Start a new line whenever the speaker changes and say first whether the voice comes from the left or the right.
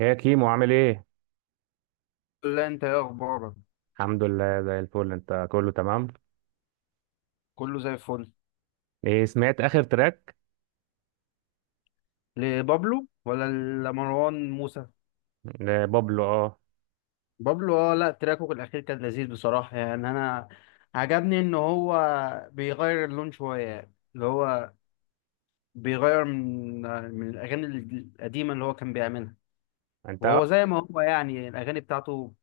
right: يا كيمو، عامل ايه؟
left: لا انت ايه اخبارك.
right: الحمد لله، زي الفل. انت كله تمام؟
left: كله زي الفل.
right: ايه، سمعت اخر تراك
left: لبابلو ولا لمروان موسى؟
right: لبابلو؟ اه.
left: بابلو، اه. لا تراكه الاخير كان لذيذ بصراحه، يعني انا عجبني ان هو بيغير اللون شويه، يعني اللي هو بيغير من الاغاني القديمه اللي هو كان بيعملها،
right: انت
left: وهو زي ما هو يعني الاغاني بتاعته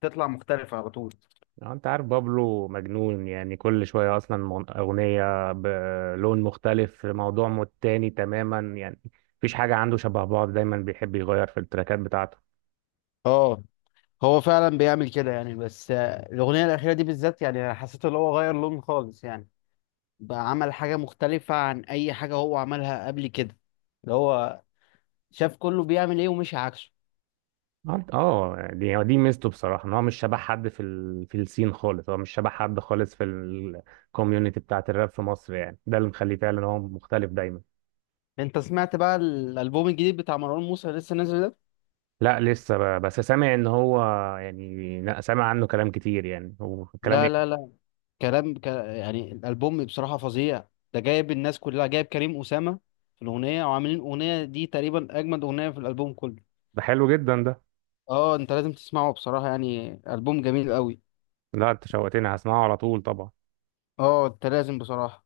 left: بتطلع مختلفه على طول.
right: اه انت عارف بابلو مجنون، يعني كل شوية اصلا اغنية بلون مختلف، في موضوع تاني تماما يعني. مفيش حاجة عنده شبه بعض، دايما بيحب يغير في التراكات بتاعته.
left: اه، هو فعلا بيعمل كده يعني، بس الاغنيه الاخيره دي بالذات يعني حسيت ان هو غير لون خالص، يعني بقى عمل حاجة مختلفة عن أي حاجة هو عملها قبل كده، اللي هو شاف كله بيعمل إيه ومشي عكسه.
right: دي ميزته بصراحة، ان هو مش شبه حد في السين خالص، هو مش شبه حد خالص في الكوميونتي بتاعت الراب في مصر، يعني ده اللي مخليه فعلا هو مختلف دايما.
left: أنت سمعت بقى الألبوم الجديد بتاع مروان موسى اللي لسه نازل ده؟
right: لا، لسه بس سامع ان هو يعني... لا، سامع عنه كلام كتير، يعني وكلام
left: لا، لا،
right: ايه؟
left: لا. يعني الألبوم بصراحة فظيع. ده جايب الناس كلها، جايب كريم أسامة في الأغنية، وعاملين الأغنية دي تقريبا أجمد أغنية في الألبوم كله.
right: ده حلو جدا ده.
left: اه، انت لازم تسمعه بصراحة، يعني ألبوم جميل قوي.
right: لا، انت شوقتني، هسمعه على طول طبعا.
left: اه، انت لازم بصراحة.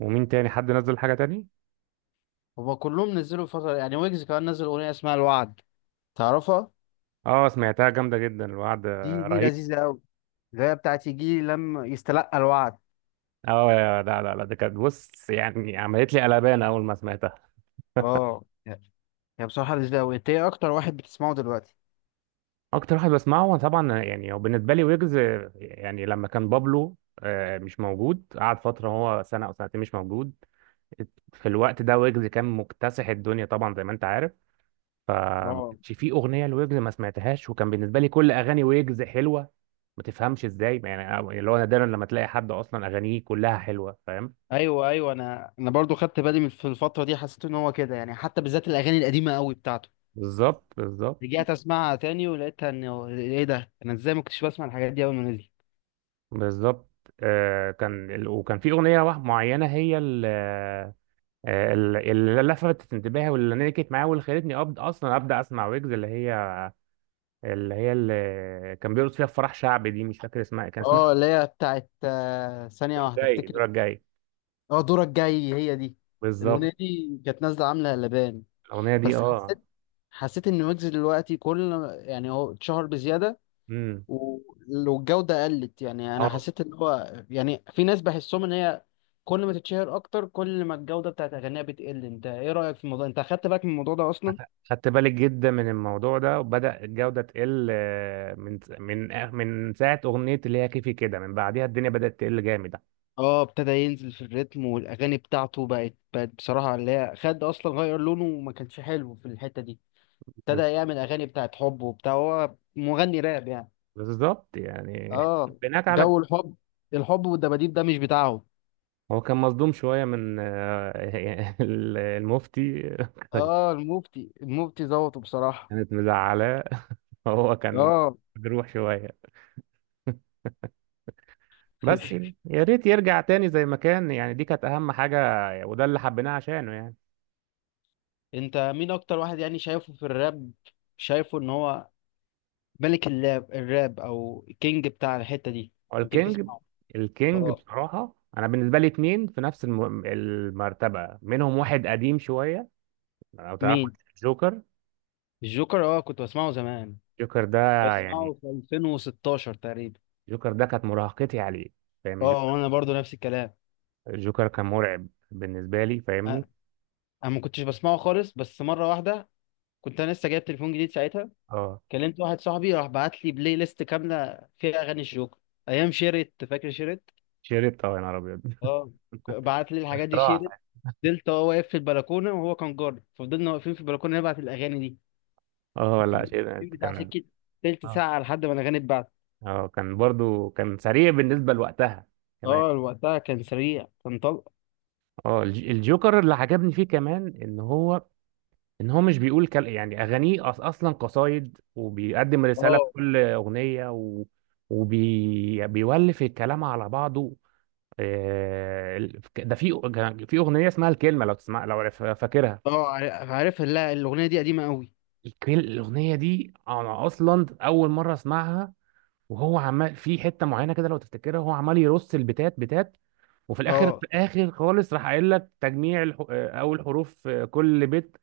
right: ومين تاني حد نزل حاجة تاني؟
left: هما كلهم نزلوا فترة، يعني ويجز كمان نزل أغنية اسمها الوعد، تعرفها؟
right: اه، سمعتها جامدة جدا الوعد،
left: دي
right: رهيب.
left: لذيذة أوي. اللي هي بتاعت يجي لما يستلقى الوعد.
right: لا لا لا، ده كانت بص يعني، عملت لي قلبان اول ما سمعتها.
left: اه، هي بصراحة لذيذة أوي. أنت إيه أكتر واحد بتسمعه دلوقتي؟
right: اكتر واحد بسمعه طبعا يعني، هو بالنسبة لي ويجز. يعني لما كان بابلو مش موجود، قعد فترة، هو سنة أو سنتين مش موجود. في الوقت ده ويجز كان مكتسح الدنيا طبعا، زي ما أنت عارف. فما
left: اه،
right: كانش في اغنيه لويجز ما سمعتهاش، وكان بالنسبه لي كل اغاني ويجز حلوه. ما تفهمش ازاي يعني، اللي هو نادرا لما تلاقي حد اصلا اغانيه كلها حلوه، فاهم؟
left: ايوه ايوه، انا برضو خدت بالي في الفتره دي، حسيت ان هو كده، يعني حتى بالذات الاغاني القديمه قوي بتاعته،
right: بالظبط، بالظبط،
left: رجعت اسمعها تاني ولقيتها ان هو- ايه ده، انا ازاي ما كنتش بسمع الحاجات دي اول ما نزل.
right: بالظبط. وكان في اغنيه واحده معينه، هي ال- آه، ال- اللي لفتت انتباهي، واللي نكت معايا، واللي خلتني أبد اصلا ابدا اسمع ويجز، اللي كان بيرقص فيها في فرح شعبي، دي مش فاكر اسمها. كان اسمها
left: اه، اللي هي بتاعت ثانيه
right: الدور
left: واحده
right: الجاي،
left: افتكر.
right: الدور الجاي.
left: اه، دورك جاي، هي دي الاغنيه
right: بالظبط.
left: دي كانت نازله عامله قلبان.
right: الاغنيه دي،
left: بس
right: اه.
left: حسيت حسيت ان ويجز دلوقتي كل، يعني هو اتشهر بزياده
right: امم
left: ولو الجوده قلت، يعني انا حسيت ان هو يعني في ناس بحسهم ان هي كل ما تتشهر اكتر كل ما الجوده بتاعت اغانيها بتقل. انت ايه رايك في الموضوع، انت اخدت بالك من الموضوع ده اصلا؟
right: خدت بالك جدا من الموضوع ده، وبدأ الجودة تقل من ساعة أغنية اللي هي كيفي كده، من بعديها الدنيا بدأت تقل جامد.
left: اه، ابتدى ينزل في الريتم، والاغاني بتاعته بقت بصراحه اللي هي خد اصلا غير لونه وما كانش حلو في الحته دي. ابتدى
right: بالظبط،
left: يعمل اغاني بتاعت حب وبتاع، هو مغني راب يعني.
right: بالظبط يعني.
left: اه،
right: بناك على
left: جو الحب، الحب والدباديب ده مش بتاعه.
right: هو كان مصدوم شوية من المفتي
left: اه المفتي، المفتي ظبطه بصراحة.
right: كانت مزعلاه، هو كان
left: اه.
right: مجروح شوية بس. يا ريت يرجع تاني زي ما كان، يعني دي كانت أهم حاجة، وده اللي حبيناه عشانه يعني.
left: انت مين اكتر واحد يعني شايفه في الراب، شايفه ان هو ملك الراب او كينج بتاع الحتة دي،
right: هو
left: لما تيجي
right: الكينج.
left: تسمعه؟
right: الكينج
left: اه،
right: بصراحة أنا بالنسبة لي اتنين في نفس المرتبة، منهم واحد قديم شوية لو تعرف:
left: مين؟
right: جوكر.
left: الجوكر، اه كنت بسمعه زمان،
right: جوكر ده يعني،
left: بسمعه في 2016 تقريبا.
right: جوكر ده كانت مراهقتي عليه، فاهم
left: اه، وانا برضو نفس الكلام.
right: جوكر؟ كان مرعب بالنسبة لي، فاهمني؟
left: انا ما كنتش بسمعه خالص، بس مرة واحدة كنت انا لسه جايب تليفون جديد ساعتها،
right: اه
left: كلمت واحد صاحبي راح بعت لي بلاي ليست كاملة فيها اغاني الجوكر ايام شيرت، فاكر شيرت؟
right: شربت، اه يا نهار أبيض.
left: اه، بعت لي الحاجات دي
right: راح،
left: شيرت. فضلت هو واقف في البلكونه وهو كان جاري، ففضلنا واقفين في البلكونه نبعت الاغاني دي،
right: اه لا
left: فضلنا واقفين
right: شربت
left: بتاع
right: كان،
left: سكه تلت
right: اه،
left: ساعه لحد ما الاغاني اتبعت.
right: اه، كان برضو سريع بالنسبة لوقتها كمان.
left: اه، وقتها كان سريع كان طلق.
right: اه الجوكر اللي عجبني فيه كمان ان هو مش بيقول يعني اغانيه اصلا قصايد، وبيقدم رساله في
left: اه.
right: كل اغنيه وبيولف بيولف الكلام على بعضه. ده في في اغنيه اسمها الكلمه لو تسمع، لو فاكرها.
left: اه عارف، لا الاغنيه دي قديمه قوي.
right: الاغنيه دي انا اصلا اول مره اسمعها، وهو عمال في حته معينه كده لو تفتكرها، هو عمال يرص البتات بتات. وفي الاخر، في
left: اه.
right: الاخر خالص، راح قايل لك تجميع الح... آه، اول حروف، كل بيت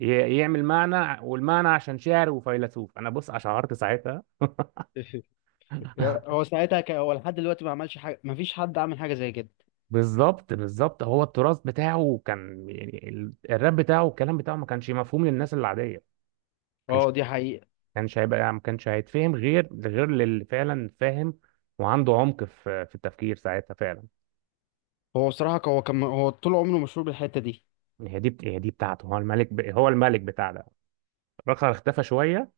right: يعمل معنى، والمعنى عشان شاعر وفيلسوف، انا بص اشعرت ساعتها.
left: هو ساعتها هو لحد دلوقتي ما عملش حاجه، ما فيش حد عمل حاجه زي كده.
right: بالظبط، بالظبط. هو التراث بتاعه كان يعني الراب بتاعه والكلام بتاعه ما كانش مفهوم للناس العاديه. كانش
left: اه دي حقيقه.
right: كانش هيبقى، ما كانش هيتفهم غير للي فعلا فاهم وعنده عمق في التفكير ساعتها فعلا.
left: هو كان، هو طول عمره مشهور بالحته دي.
right: يعني هي دي بتاعته، هو الملك هو الملك بتاع ده. رخر اختفى شويه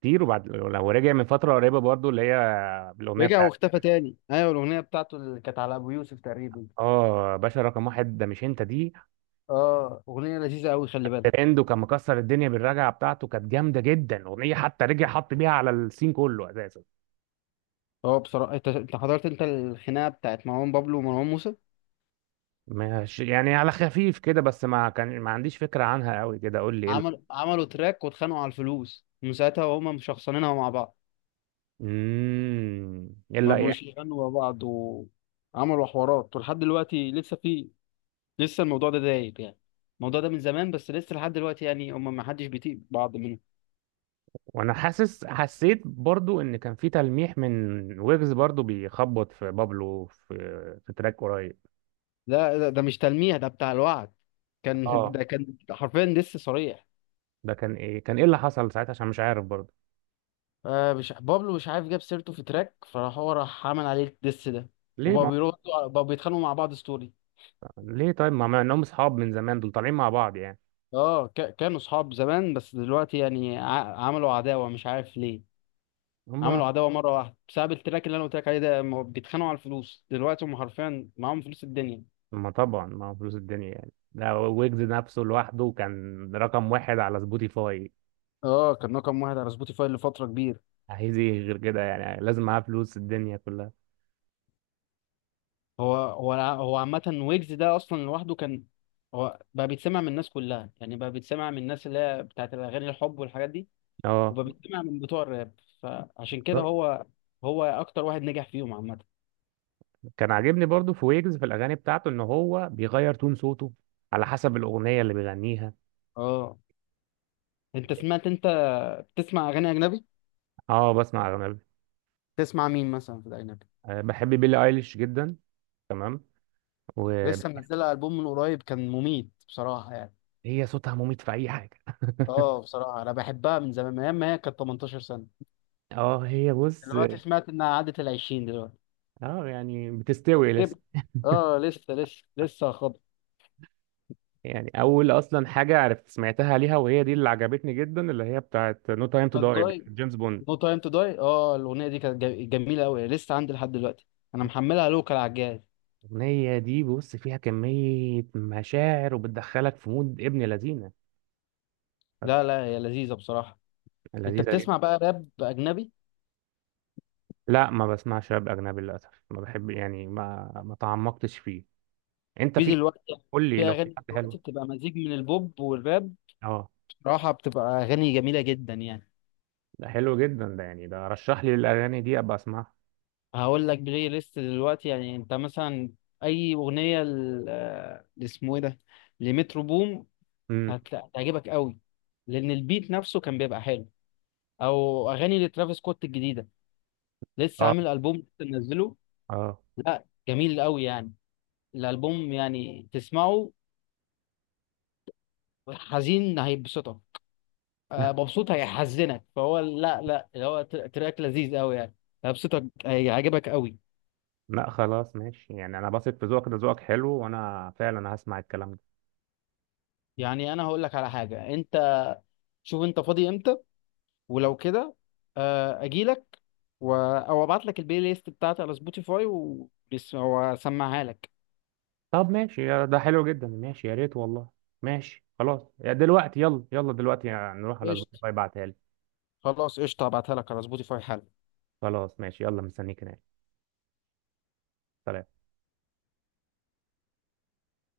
right: كتير، وبعد لو رجع من فتره قريبه برضو اللي هي بالاغنيه
left: رجع
right: بتاعت
left: واختفى تاني، ايوه الاغنيه بتاعته اللي كانت على ابو يوسف تقريبا.
right: اه باشا رقم واحد، ده مش انت دي؟
left: اه اغنيه لذيذه قوي، خلي بالك.
right: ترند، وكان مكسر الدنيا بالرجعه بتاعته، كانت جامده جدا اغنيه، حتى رجع حط بيها على السين كله اساسا.
left: هو بصراحة، انت حضرت انت الخناقة بتاعت مروان بابلو ومروان موسى؟
right: ماشي يعني على خفيف كده، بس ما عنديش فكره عنها قوي كده، قول لي ايه
left: عملوا تراك واتخانقوا على الفلوس، من ساعتها وهما مشخصنينها مع بعض،
right: ايه
left: ما
right: اللي
left: بقوش
right: يعني؟
left: يغنوا مع بعض وعملوا حوارات ولحد دلوقتي لسه في، لسه الموضوع ده دايب يعني، الموضوع ده من زمان بس لسه لحد دلوقتي يعني هما ما حدش بيطيق بعض منهم.
right: وانا حسيت برضو ان كان في تلميح من ويجز برضو بيخبط في بابلو في تراك قريب.
left: لا ده مش تلميح، ده بتاع الوعد. كان
right: اه،
left: ده كان حرفيا دس صريح.
right: ده كان ايه، اللي حصل ساعتها عشان مش عارف برضو؟
left: آه، مش بابلو مش عارف جاب سيرته في تراك، فراح هو راح عمل عليه الدس ده.
right: ليه
left: وبقوا
right: ما...
left: بيردوا بقوا بيتخانقوا مع بعض ستوري.
right: ليه طيب، ما انهم اصحاب من زمان دول طالعين مع بعض يعني.
left: اه كانوا اصحاب زمان، بس دلوقتي يعني عملوا عداوه مش عارف ليه.
right: هم.
left: عملوا عداوه مره واحده بسبب التراك اللي انا قلت لك عليه ده. هم بيتخانقوا على الفلوس دلوقتي، هم حرفيا معاهم فلوس الدنيا.
right: ما طبعا ما هو فلوس الدنيا يعني، ده ويجز نفسه لوحده كان رقم واحد على سبوتيفاي،
left: اه، كان رقم واحد على سبوتيفاي لفتره كبيره.
right: عايز ايه غير كده يعني؟ لازم معاه فلوس الدنيا كلها.
left: هو عامه، ويجز ده اصلا لوحده كان، هو بقى بيتسمع من الناس كلها، يعني بقى بيتسمع من الناس اللي هي بتاعت الاغاني الحب والحاجات دي،
right: اه،
left: وبقى بيتسمع من بتوع الراب، فعشان كده
right: بالظبط.
left: هو هو اكتر واحد نجح فيهم عامه.
right: كان عاجبني برضو في ويجز في الاغاني بتاعته ان هو بيغير تون صوته على حسب الاغنيه اللي بيغنيها.
left: اه، انت سمعت؟ بتسمع اغاني اجنبي؟
right: اه، بسمع اغاني.
left: تسمع مين مثلا في الاجنبي؟
right: بحب بيلي ايليش جدا، تمام. وهي
left: لسه منزله البوم من قريب كان مميت بصراحه يعني.
right: صوتها مميت في اي حاجه.
left: اه بصراحه، انا بحبها من زمان من ايام ما هي كانت 18 سنه.
right: اه هي بص،
left: دلوقتي سمعت انها عدت ال 20 دلوقتي
right: اه يعني بتستوي.
left: كبر. اه لسه خبط.
right: يعني اول اصلا حاجه عرفت سمعتها ليها وهي دي اللي عجبتني جدا، اللي هي بتاعت نو تايم تو
left: نوت
right: داي
left: جاي،
right: بتاعت جيمس بوند.
left: نو تايم تو داي، اه الاغنيه دي كانت جميله قوي. لسه عندي لحد دلوقتي، انا محملها لوكال على الجهاز.
right: الاغنيه دي بص فيها كميه مشاعر، وبتدخلك في مود ابن لذينه.
left: لا لا، هي لذيذه بصراحه. انت
right: لذيذه
left: بتسمع
right: جدا.
left: بقى راب اجنبي؟
right: لا، ما بسمعش راب اجنبي للاسف، ما بحب يعني، ما تعمقتش فيه. انت في
left: دلوقتي
right: قول لي
left: في
right: لو في
left: اغاني
right: حد حلو.
left: دلوقتي بتبقى مزيج من البوب والراب،
right: اه،
left: بصراحه بتبقى اغاني جميله جدا يعني.
right: ده حلو جدا ده، يعني ده رشح لي الاغاني دي ابقى اسمعها.
left: هقول لك بلاي ليست دلوقتي يعني، انت مثلا اي اغنيه اسمه ايه ده، لمترو بوم
right: امم.
left: هتعجبك قوي، لان البيت نفسه كان بيبقى حلو. او اغاني لترافيس سكوت الجديده، لسه
right: اه.
left: عامل البوم لسه منزله.
right: اه.
left: لا جميل قوي يعني، الالبوم يعني تسمعه حزين هيبسطك، مبسوط هيحزنك، فهو لا لا اللي هو تراك لذيذ قوي يعني. هيبسطك هيعجبك قوي.
right: لا خلاص ماشي يعني، انا بثق في ذوقك، ده ذوقك حلو، وانا فعلا هسمع الكلام ده.
left: يعني انا هقول لك على حاجه. انت شوف انت فاضي امتى، ولو كده اجيلك، او ابعت لك البلاي ليست بتاعتي على سبوتيفاي واسمعها لك.
right: طب ماشي، ده حلو جدا، ماشي يا ريت والله. ماشي خلاص، يا دلوقتي يلا يلا دلوقتي، يعني نروح على
left: قشطة.
right: سبوتيفاي، بعتها لي.
left: خلاص قشطة هبعتها لك على سبوتيفاي حالا.
right: خلاص ماشي، يلا، مستنيك هناك. سلام.